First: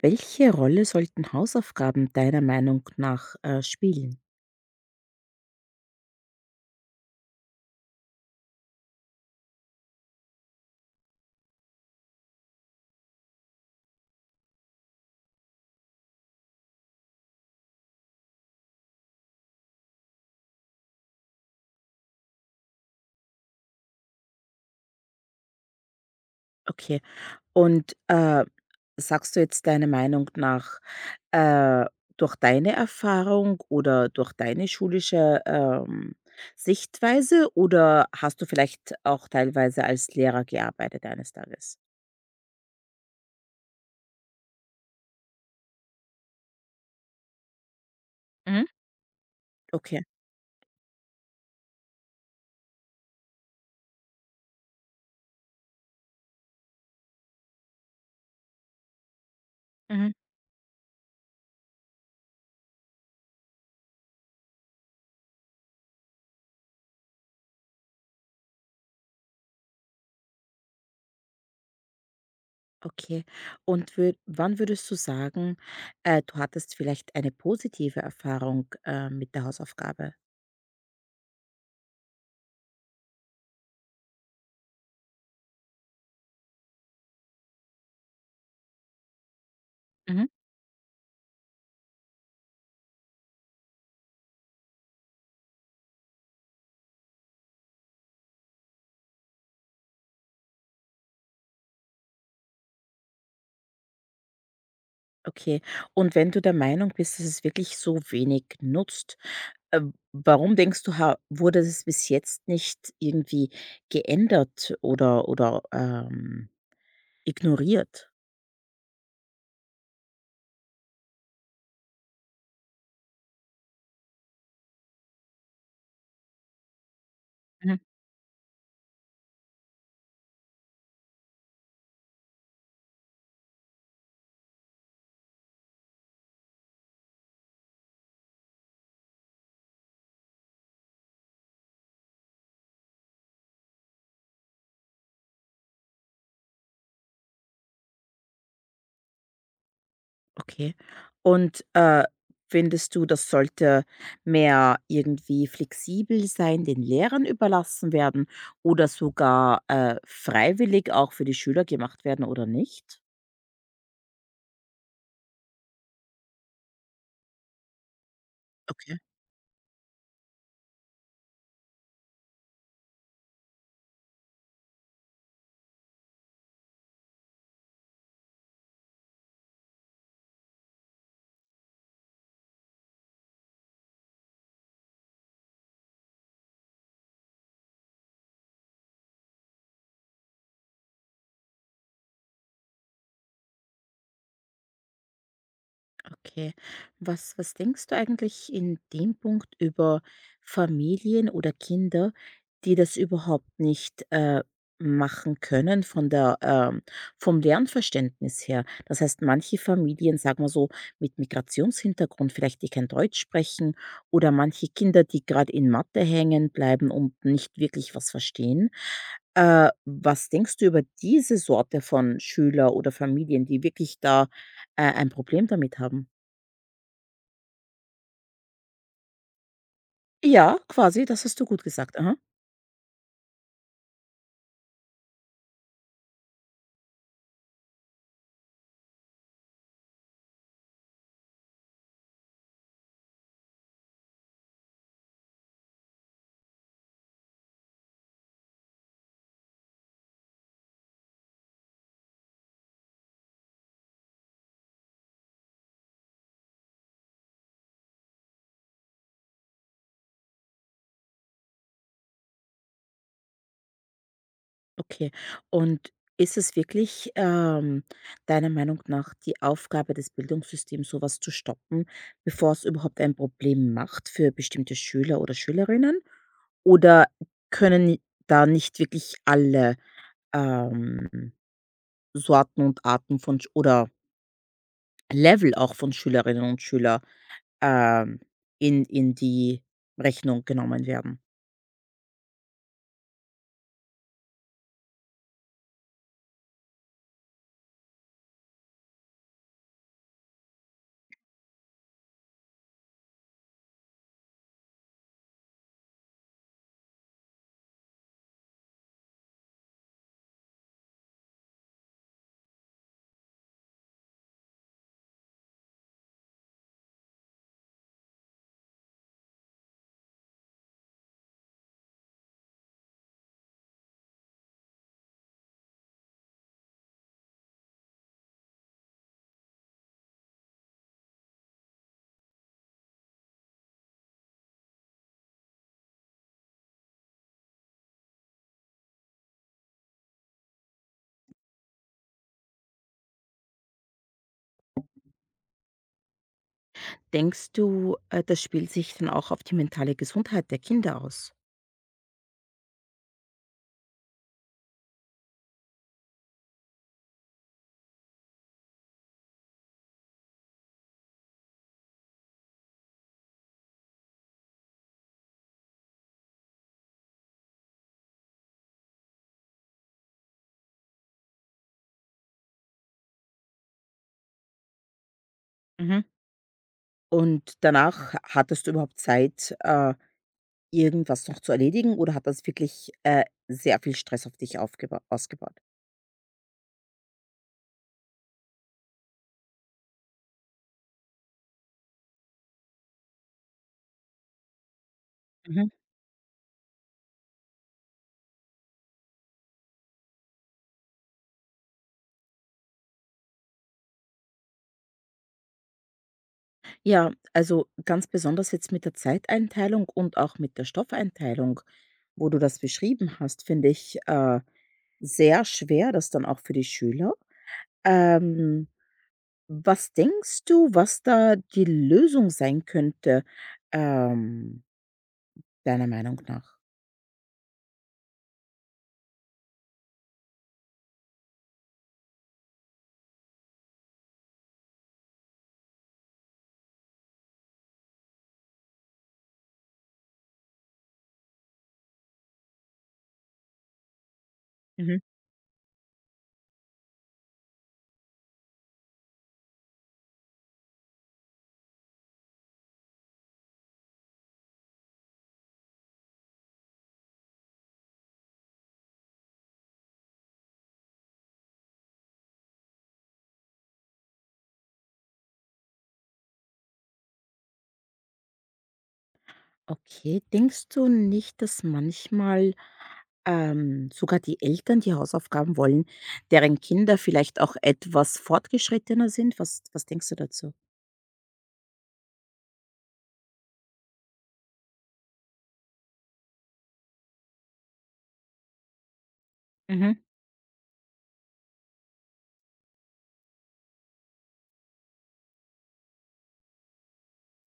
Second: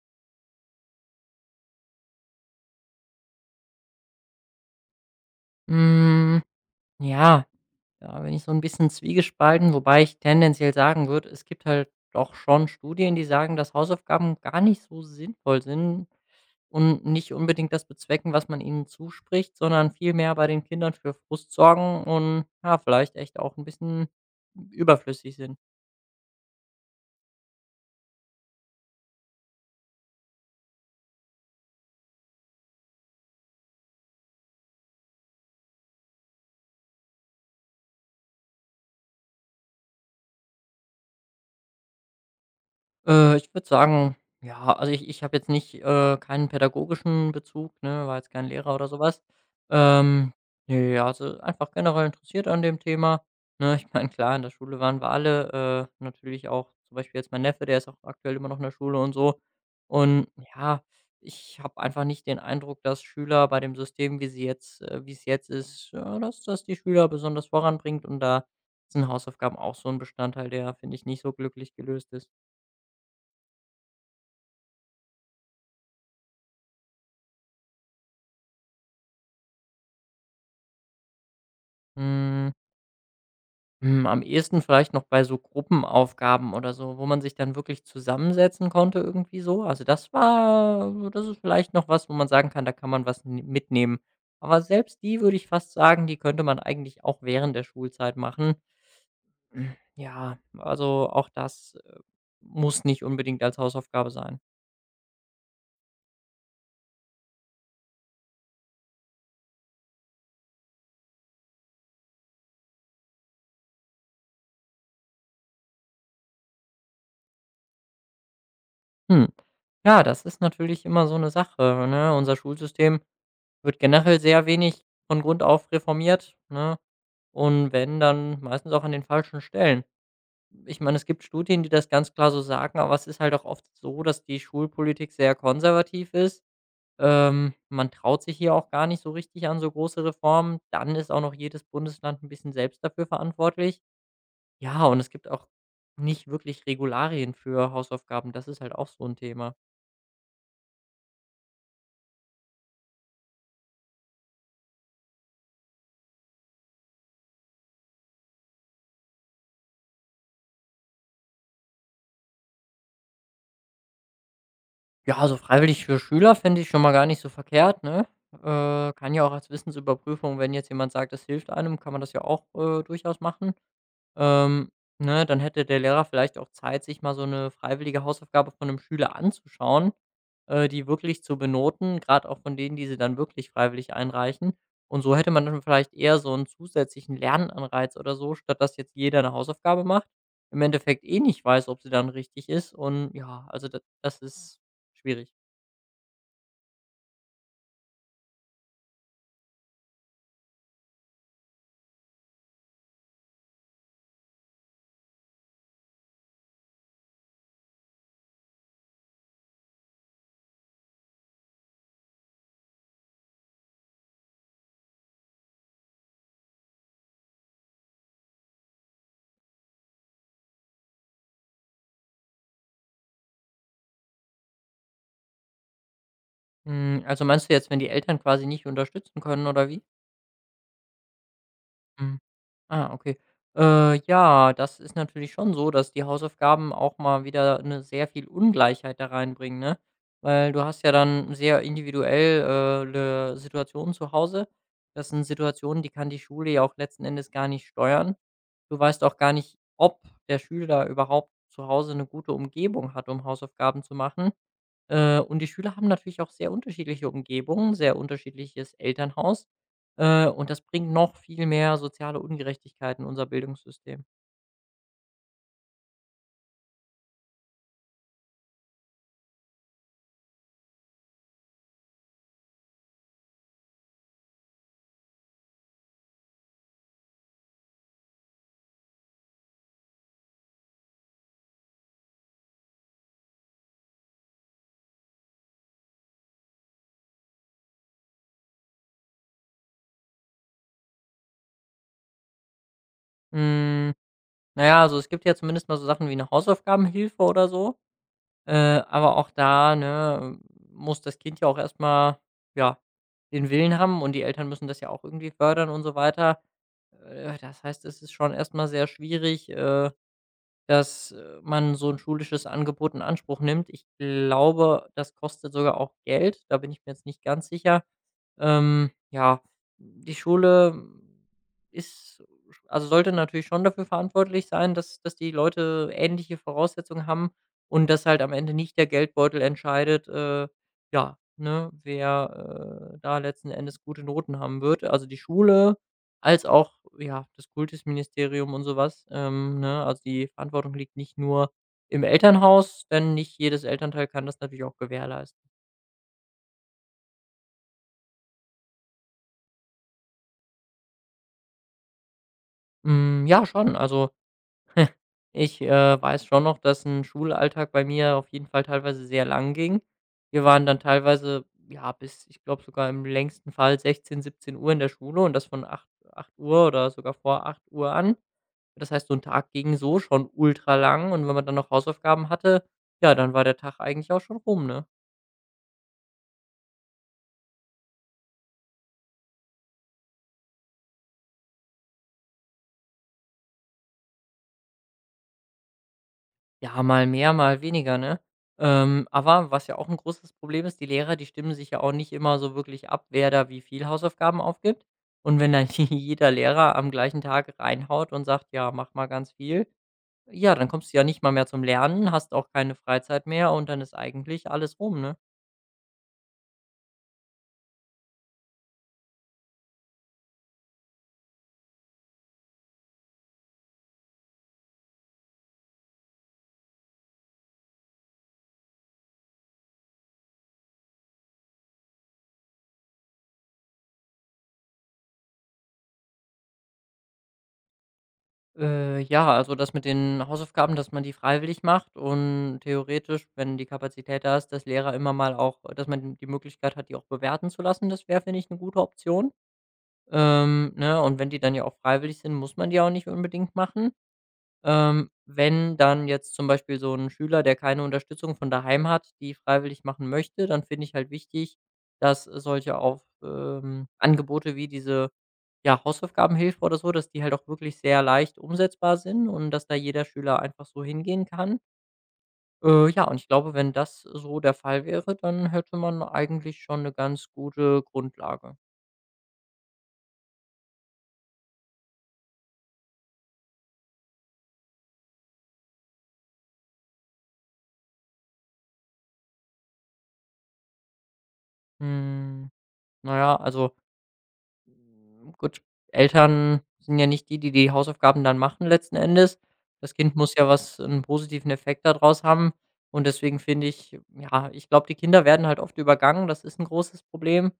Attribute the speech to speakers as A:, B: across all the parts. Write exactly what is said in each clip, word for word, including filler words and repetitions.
A: Welche Rolle sollten Hausaufgaben deiner Meinung nach, äh, spielen?
B: Hm, ja, da bin ich so ein bisschen zwiegespalten, wobei ich tendenziell sagen würde, es gibt halt doch schon Studien, die sagen, dass Hausaufgaben gar nicht so sinnvoll sind und nicht unbedingt das bezwecken, was man ihnen zuspricht, sondern vielmehr bei den Kindern für Frust sorgen und, ja, vielleicht echt auch ein bisschen überflüssig sind.
A: Okay. Und, äh, sagst du jetzt deiner Meinung nach, äh, durch deine Erfahrung oder durch deine schulische, ähm, Sichtweise oder hast du vielleicht auch teilweise als Lehrer gearbeitet eines Tages?
B: Äh, ich würde sagen, ja, also ich ich habe jetzt nicht äh, keinen pädagogischen Bezug, ne, war jetzt kein
A: Mhm.
B: Lehrer oder so was.
A: Okay.
B: Ähm, ne, ja, also einfach generell interessiert an dem Thema, ne? Ich meine, klar, in der Schule waren wir alle, äh, natürlich auch zum Beispiel jetzt mein Neffe, der ist auch aktuell immer noch in der Schule und so.
A: Mhm.
B: Und ja, ich habe einfach nicht den Eindruck, dass Schüler bei dem System, wie sie jetzt äh, wie es jetzt ist, ja, dass das die Schüler besonders voranbringt und da sind Hausaufgaben auch so ein Bestandteil, der, finde ich, nicht so glücklich gelöst ist.
A: Okay. Und wür wann würdest du sagen, äh, du hattest vielleicht eine positive Erfahrung, äh, mit der Hausaufgabe?
B: Hm, hm, Am ehesten vielleicht noch bei so Gruppenaufgaben oder so, wo man sich dann wirklich zusammensetzen konnte irgendwie so. Also das
A: Mhm.
B: war so, das ist vielleicht noch was, wo man sagen kann, da kann man was n mitnehmen. Aber selbst die würde ich fast sagen, die könnte man eigentlich auch während der Schulzeit machen. Hm, ja, also auch das, äh, muss nicht unbedingt als Hausaufgabe sein.
A: Okay. Und wenn du der Meinung bist, dass es wirklich so wenig nutzt, äh, warum denkst du, ha wurde es bis jetzt nicht irgendwie geändert oder oder, ähm, ignoriert?
B: Hm, ja, das ist natürlich immer so eine Sache, ne? Unser Schulsystem wird generell sehr wenig von Grund auf reformiert, ne? Und
A: Mhm.
B: wenn, dann meistens auch an den falschen Stellen. Ich meine, es gibt Studien, die das ganz klar so sagen, aber es ist halt auch oft so, dass die Schulpolitik sehr konservativ ist. Ähm, man traut sich hier auch gar nicht so richtig an so große Reformen. Dann ist auch noch jedes Bundesland ein bisschen selbst dafür verantwortlich. Ja, und es gibt auch nicht wirklich Regularien für Hausaufgaben. Das ist halt auch so ein Thema.
A: Okay. Und, äh, findest du, das sollte mehr irgendwie flexibel sein, den Lehrern überlassen werden oder sogar, äh, freiwillig auch für die Schüler gemacht werden oder nicht?
B: Ja, also freiwillig für Schüler finde ich schon mal gar nicht so verkehrt, ne? Äh,
A: Okay.
B: kann ja auch als Wissensüberprüfung wenn jetzt jemand sagt, das hilft einem, kann man das ja auch, äh, durchaus machen. Ähm, ne, dann hätte der Lehrer vielleicht auch Zeit, sich mal so eine freiwillige Hausaufgabe von einem Schüler anzuschauen, äh, die wirklich zu benoten, gerade auch von denen, die sie dann wirklich freiwillig einreichen. Und so hätte man dann vielleicht eher so einen zusätzlichen Lernanreiz oder so, statt dass jetzt jeder eine Hausaufgabe macht, im Endeffekt eh nicht weiß, ob sie dann richtig ist und ja, also da das ist schwierig.
A: Okay. Was was denkst du eigentlich in dem Punkt über Familien oder Kinder, die das überhaupt nicht, äh, machen können von der, ähm vom Lernverständnis her? Das heißt, manche Familien, sagen wir so, mit Migrationshintergrund, vielleicht die kein Deutsch sprechen oder manche Kinder, die gerade in Mathe hängen bleiben und nicht wirklich was verstehen. Äh, was denkst du über diese Sorte von Schüler oder Familien, die wirklich da, äh, ein Problem damit haben?
B: Hm, also meinst du jetzt, wenn die Eltern quasi nicht unterstützen können oder wie?
A: Ja, quasi, das hast du gut gesagt. Aha,
B: Ah, okay. Äh, ja, das ist natürlich schon so, dass die Hausaufgaben auch mal wieder eine sehr viel Ungleichheit da reinbringen, ne? Weil du hast ja dann sehr individuell, äh, 'ne Situation zu Hause. Das sind Situationen, die kann die Schule ja auch letzten Endes gar nicht steuern. Du weißt auch gar nicht, ob der Schüler überhaupt zu Hause eine gute Umgebung hat, um Hausaufgaben zu machen. Äh, und die Schüler haben natürlich auch sehr unterschiedliche Umgebungen, sehr unterschiedliches Elternhaus. Äh, und das bringt noch viel mehr soziale Ungerechtigkeiten in unser Bildungssystem.
A: okay. Und ist es wirklich, ähm, deiner Meinung nach die Aufgabe des Bildungssystems, sowas zu stoppen, bevor es überhaupt ein Problem macht für bestimmte Schüler oder Schülerinnen? Oder können da nicht wirklich alle, ähm, Sorten und Arten von Sch oder Level auch von Schülerinnen und Schülern ähm, in in die Rechnung genommen werden?
B: Hm, na ja, also es gibt ja zumindest mal so Sachen wie eine Hausaufgabenhilfe oder so, äh, aber auch da, ne, muss das Kind ja auch erst mal, ja, den Willen haben und die Eltern müssen das ja auch irgendwie fördern und so weiter. Äh, das heißt, es ist schon erst mal sehr schwierig, äh Dass, äh, man so ein schulisches Angebot in Anspruch nimmt. Ich glaube, das kostet sogar auch Geld, da bin ich mir jetzt nicht ganz sicher. Ähm, ja, die Schule ist also, sollte natürlich schon dafür verantwortlich sein, dass dass die Leute ähnliche Voraussetzungen haben und dass halt am Ende nicht der Geldbeutel entscheidet, äh, ja, ne, wer, äh, da letzten Endes gute Noten haben wird. Also, die Schule als auch, ja, das Kultusministerium und sowas ähm, ne? Also, die Verantwortung liegt nicht nur im Elternhaus, denn nicht jedes Elternteil kann das natürlich auch gewährleisten.
A: Denkst du, äh, das spielt sich dann auch auf die mentale Gesundheit der Kinder aus?
B: Hm, ja, schon. Also, ich, äh, weiß schon noch, dass ein Schulalltag bei mir auf jeden Fall teilweise sehr lang ging. Wir waren dann teilweise, ja, bis ich glaube sogar im längsten Fall 16:00 Uhr in der Schule und das von acht Uhr Uhr oder sogar vor acht Uhr an. Das heißt, so ein Tag ging so schon ultra lang und wenn man dann noch Hausaufgaben hatte, ja, dann war der Tag eigentlich auch schon rum, ne?
A: Mhm. Und danach hattest du überhaupt Zeit, äh, irgendwas noch zu erledigen oder hat das wirklich, äh, sehr viel Stress auf dich aufgeba ausgebaut?
B: Ja, mal mehr, mal weniger, ne? Ähm, aber was ja auch ein großes Problem ist, die Lehrer, die stimmen sich ja auch nicht immer so wirklich ab, wer da wie viel Hausaufgaben aufgibt. Und wenn dann
A: Mhm.
B: jeder Lehrer am gleichen Tag reinhaut und sagt: „Ja, mach mal ganz viel", ja, dann kommst du ja nicht mal mehr zum Lernen, hast auch keine Freizeit mehr und dann ist eigentlich alles rum, ne?
A: Ja, also ganz besonders jetzt mit der Zeiteinteilung und auch mit der Stoffeinteilung, wo du das beschrieben hast, finde ich, äh, sehr schwer, das dann auch für die Schüler. Ähm, was denkst du, was da die Lösung sein könnte, ähm, deiner Meinung nach?
B: Äh, ja, also das mit den Hausaufgaben, dass man die freiwillig macht und theoretisch, wenn die Kapazität da ist, dass Lehrer immer mal auch dass man die Möglichkeit hat, die auch bewerten zu lassen, das wäre, finde ich, eine gute Option. Ähm, ne, und wenn die dann ja auch freiwillig sind, muss man die ja auch nicht unbedingt machen.
A: Mhm.
B: Ähm, wenn dann jetzt zum Beispiel so ein Schüler, der keine Unterstützung von daheim hat, die freiwillig machen möchte, dann finde ich halt wichtig, dass solche auf ähm, Angebote wie diese ja, Hausaufgabenhilfe oder so, dass die halt auch wirklich sehr leicht umsetzbar sind und dass da jeder Schüler einfach so hingehen kann. Äh, ja, und ich glaube, wenn das so der Fall wäre, dann hätte man eigentlich schon eine ganz gute Grundlage.
A: Okay, denkst du nicht, dass manchmal, ähm, sogar die Eltern, die Hausaufgaben wollen, deren Kinder vielleicht auch etwas fortgeschrittener sind? Was was denkst du dazu?
B: Hm, na ja, also Hm, gut, Eltern sind ja nicht die, die die Hausaufgaben dann machen letzten Endes. Das
A: Mhm.
B: Kind muss ja was äh, einen positiven Effekt da draus haben und deswegen finde ich ja, ich glaube, die Kinder werden halt oft übergangen, das ist ein großes Problem.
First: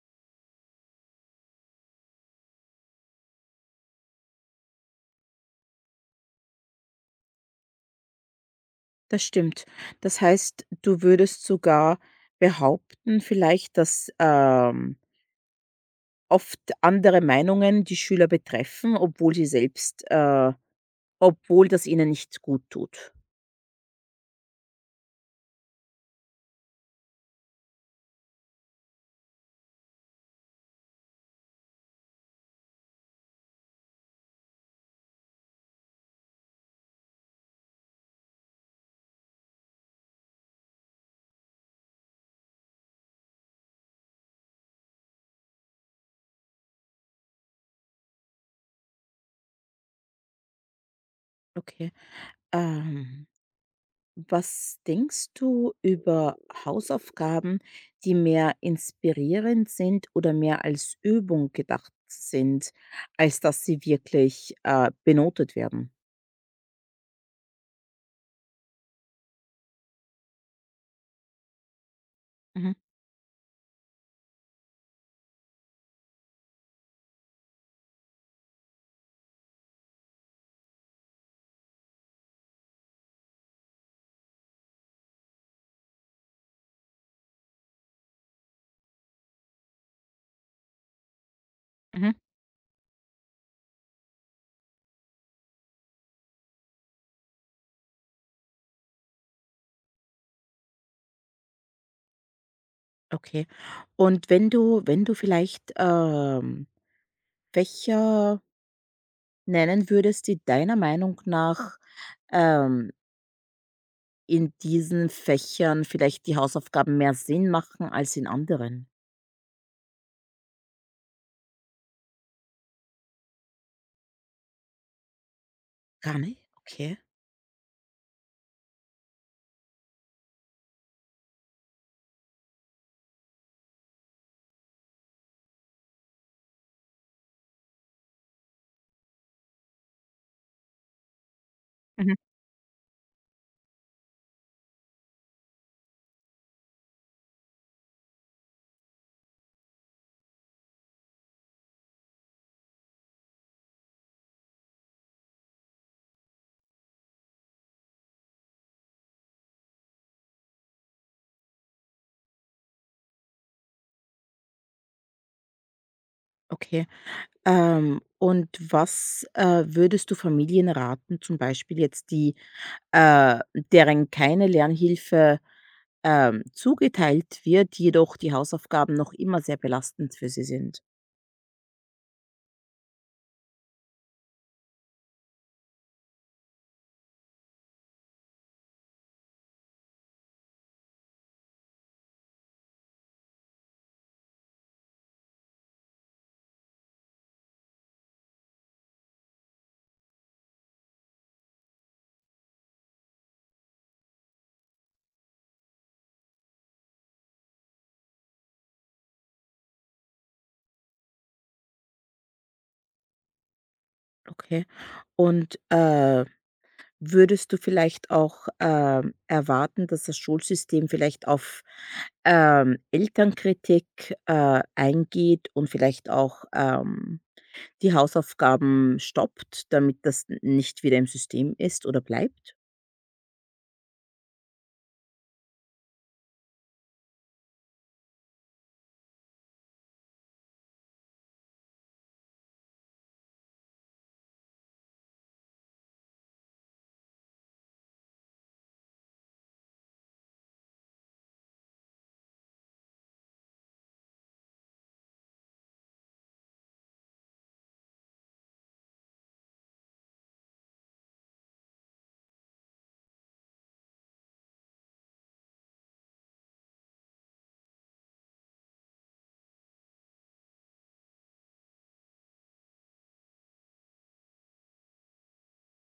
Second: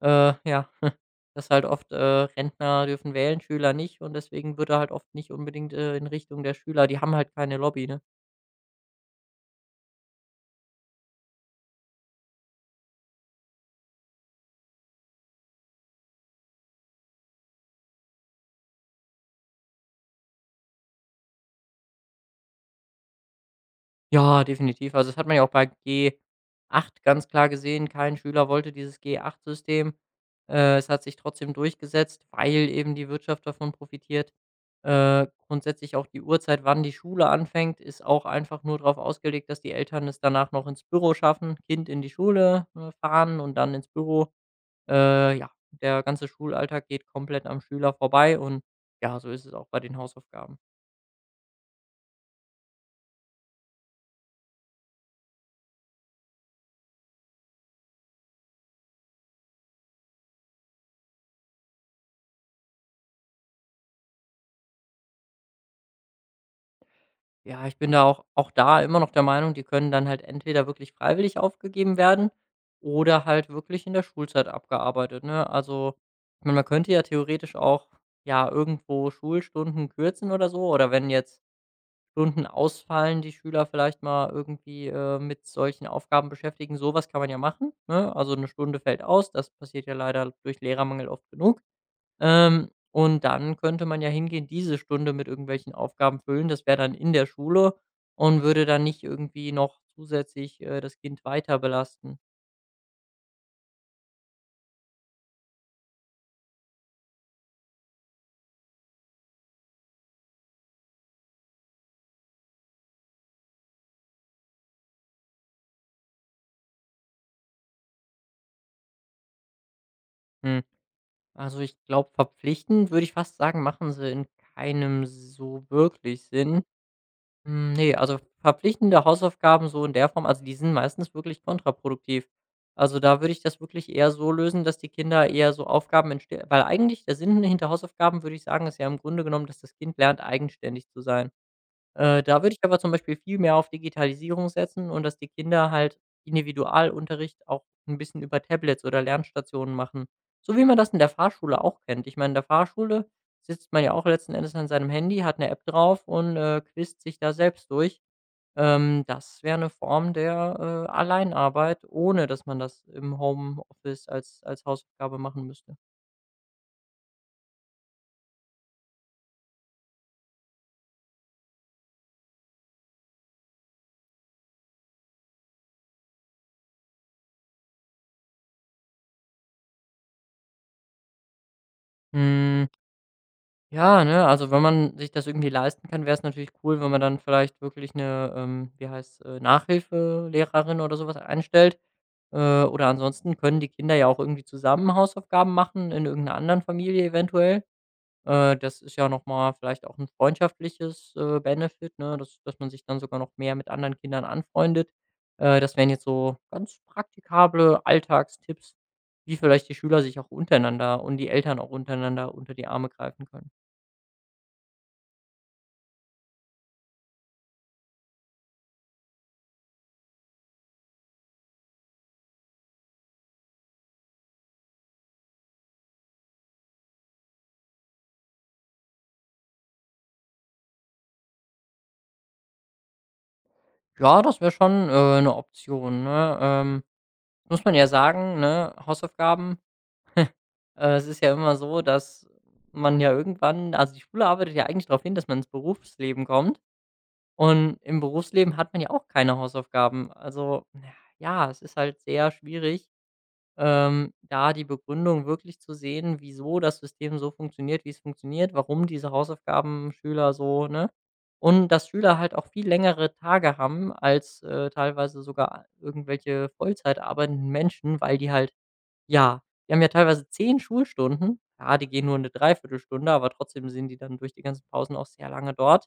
B: Äh, ja, dass halt oft, äh, Rentner dürfen wählen, Schüler nicht und deswegen wird da halt oft nicht unbedingt, äh, in Richtung der Schüler die haben halt keine Lobby, ne?
A: Das stimmt. Das heißt, du würdest sogar behaupten vielleicht, dass, ähm, oft andere Meinungen die Schüler betreffen, obwohl sie selbst, äh obwohl das ihnen nicht gut tut.
B: Ja, definitiv. Also, das hat man ja auch bei G acht ganz klar gesehen. Kein Schüler wollte dieses G acht System. Äh, es hat sich trotzdem durchgesetzt, weil eben die Wirtschaft davon profitiert. Äh, grundsätzlich auch die Uhrzeit, wann die Schule anfängt, ist auch einfach nur darauf ausgelegt, dass die Eltern es danach noch ins Büro schaffen, Kind in die Schule äh, fahren und dann ins Büro. Äh, ja, der ganze Schulalltag geht komplett am Schüler vorbei und ja, so ist es auch bei den Hausaufgaben.
A: Okay. Ähm, was denkst du über Hausaufgaben, die mehr inspirierend sind oder mehr als Übung gedacht sind, als dass sie wirklich, äh, benotet werden?
B: Ja, ich bin da auch auch da immer noch der Meinung, die können dann halt entweder wirklich freiwillig aufgegeben werden
A: Mhm,
B: oder halt wirklich in der Schulzeit abgearbeitet, ne? Also, ich meine, man könnte ja theoretisch auch, ja, irgendwo Schulstunden kürzen oder so oder wenn jetzt Stunden ausfallen, die Schüler vielleicht mal irgendwie, äh, mit solchen Aufgaben beschäftigen, Sowas kann man ja machen, ne? Also, eine Stunde fällt aus, das passiert ja leider durch Lehrermangel oft genug.
A: mhm.
B: Ähm, und dann könnte man ja hingehen, diese Stunde mit irgendwelchen Aufgaben füllen. Das wäre dann in der Schule und würde dann nicht irgendwie noch zusätzlich, äh, das Kind weiter belasten.
A: Okay. Und wenn du wenn du vielleicht, ähm, Fächer nennen würdest, die deiner Meinung nach, ähm in diesen Fächern vielleicht die Hausaufgaben mehr Sinn machen als in anderen?
B: Hm, also, ich glaube, verpflichtend würde ich fast sagen, machen sie in keinem so
A: Gar
B: wirklich
A: nicht?
B: Sinn.
A: Okay.
B: Hm, ne, also verpflichtende Hausaufgaben so in der Form also, die sind meistens wirklich kontraproduktiv. Also, da würde ich das wirklich eher so lösen, dass die Kinder eher so Aufgaben entstehen, weil eigentlich der Sinn hinter Hausaufgaben, würde ich sagen, ist ja im Grunde genommen, dass das Kind lernt, eigenständig zu sein.
A: Mhm.
B: Äh, da würde ich aber zum Beispiel viel mehr auf Digitalisierung setzen und dass die Kinder halt Individualunterricht auch ein bisschen über Tablets oder Lernstationen machen, so wie man das in der Fahrschule auch kennt. Ich meine, in der Fahrschule sitzt man ja auch letzten Endes an seinem Handy, hat eine App drauf und, äh, quizt sich da selbst durch. Ähm, das wäre eine Form der, äh, Alleinarbeit, ohne dass man das im Homeoffice als als Hausaufgabe machen müsste.
A: Okay. Ähm, und was, äh, würdest du Familien raten, zum Beispiel jetzt die, äh deren keine Lernhilfe, ähm, zugeteilt wird, jedoch die Hausaufgaben noch immer sehr belastend für sie sind?
B: Hm. Ja, ne, also wenn man sich das irgendwie leisten kann, wäre es natürlich cool, wenn man dann vielleicht wirklich eine, ähm, wie heißt, äh, Nachhilfelehrerin oder sowas einstellt. Äh, oder ansonsten können die Kinder ja auch irgendwie zusammen Hausaufgaben machen in irgendeiner anderen Familie eventuell. Äh, das ist ja noch mal vielleicht auch ein freundschaftliches, äh, Benefit, ne, dass dass man sich dann sogar noch mehr mit anderen Kindern anfreundet. Äh, das wären jetzt so ganz praktikable Alltagstipps, wie vielleicht die Schüler sich auch untereinander und die Eltern auch untereinander unter die Arme greifen können.
A: Okay. Und, äh würdest du vielleicht auch, ähm, erwarten, dass das Schulsystem vielleicht auf, ähm, Elternkritik, äh, eingeht und vielleicht auch, ähm, die Hausaufgaben stoppt, damit das n nicht wieder im System ist oder bleibt?
B: Ja, das wäre schon, äh, 'ne Option, ne? Ähm, muss man ja sagen, ne, Hausaufgaben, äh, es ist ja immer so, dass man ja irgendwann also, die Schule arbeitet ja eigentlich darauf hin, dass man ins Berufsleben kommt und im Berufsleben hat man ja auch keine Hausaufgaben. Also, na ja, es ist halt sehr schwierig ähm, da die Begründung wirklich zu sehen, wieso das System so funktioniert, wie es funktioniert, warum diese Hausaufgaben Schüler so ne? Und dass Schüler halt auch viel längere Tage haben als, äh, teilweise sogar irgendwelche Vollzeit arbeitenden Menschen, weil die halt ja, die haben ja teilweise zehn Schulstunden. Klar, die gehen nur eine Dreiviertelstunde, aber trotzdem sind die dann durch die ganzen Pausen auch sehr lange dort.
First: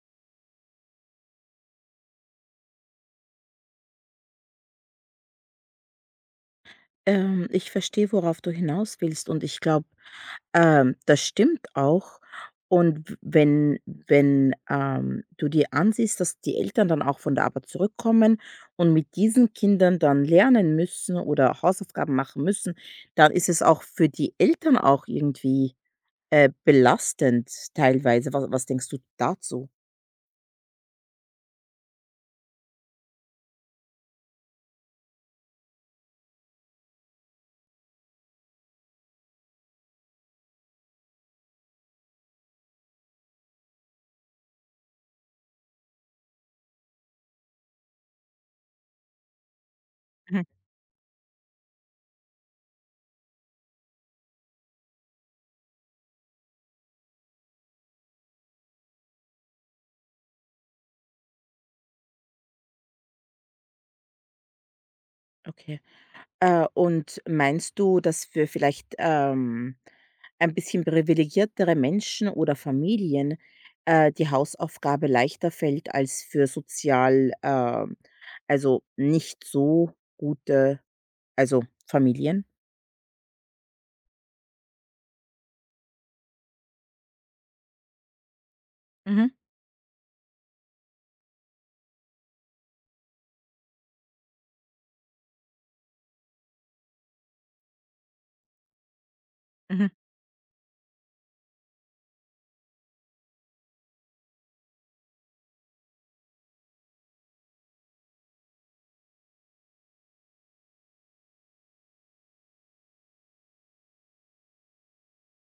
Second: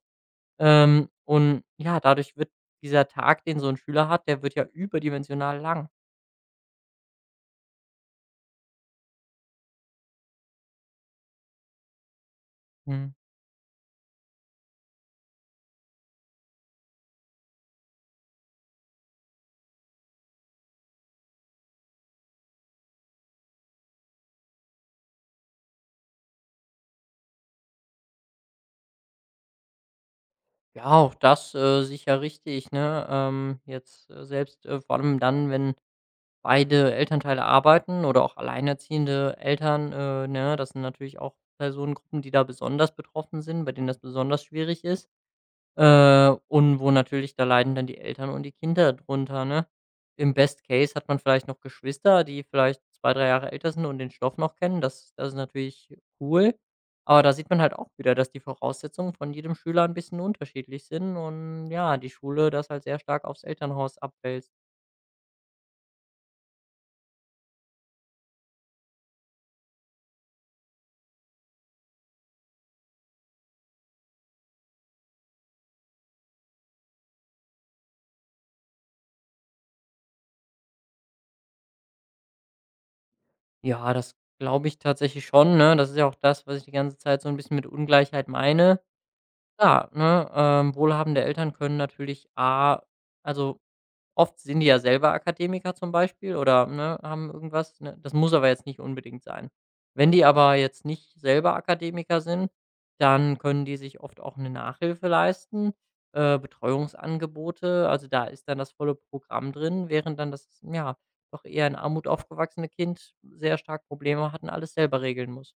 B: Ähm, und ja, dadurch wird dieser Tag, den so ein Schüler hat, der wird ja überdimensional lang.
A: Ähm, ich verstehe, worauf du hinaus willst und ich glaube ähm, das stimmt auch. Und
B: Mhm.
A: w wenn wenn, ähm, du dir ansiehst, dass die Eltern dann auch von der Arbeit zurückkommen und mit diesen Kindern dann lernen müssen oder Hausaufgaben machen müssen, dann ist es auch für die Eltern auch irgendwie, äh, belastend teilweise. Was was denkst du dazu?
B: Ja, auch das, äh, sicher richtig, ne? Ähm, jetzt, äh, selbst, äh, vor allem dann, wenn beide Elternteile arbeiten oder auch alleinerziehende Eltern, äh, ne? Das sind natürlich auch Personengruppen, die da besonders betroffen sind, bei denen das besonders schwierig ist. Äh, und wo natürlich da leiden dann die Eltern und die Kinder drunter, ne? Im
A: Mhm.
B: Best Case hat man vielleicht noch Geschwister, die vielleicht zwei, drei Jahre älter sind und den Stoff noch kennen. Das das ist natürlich cool. Aber da sieht man halt auch wieder, dass die Voraussetzungen von jedem Schüler ein bisschen unterschiedlich sind und ja, die Schule das halt sehr stark aufs Elternhaus abwälzt.
A: Okay. Äh, und meinst du, dass für vielleicht, ähm, ein bisschen privilegiertere Menschen oder Familien, äh, die Hausaufgabe leichter fällt als für sozial, ähm also nicht so gute, also Familien?
B: Ja, das glaube ich tatsächlich schon, ne? Das ist ja auch das, was ich die ganze Zeit so ein bisschen mit Ungleichheit meine.
A: Mhm,
B: Ja, ne, ähm, wohlhabende Eltern können natürlich A also Oft sind die ja selber Akademiker zum Beispiel oder, ne, haben irgendwas, ne? Das muss aber jetzt nicht unbedingt sein.
A: mhm.
B: Wenn die aber jetzt nicht selber Akademiker sind, dann können die sich oft auch eine Nachhilfe leisten, äh, Betreuungsangebote. Also, da ist dann das volle Programm drin, während dann das, ja, doch eher in Armut aufgewachsene Kind sehr stark Probleme hat und alles selber regeln muss.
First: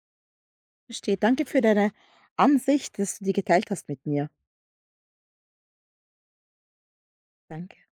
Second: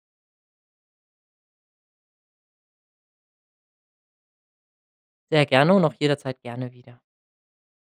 A: Verstehe. Danke für deine Ansicht, dass du die geteilt hast mit mir.
B: Sehr gerne und auch jederzeit gerne wieder.
A: Danke.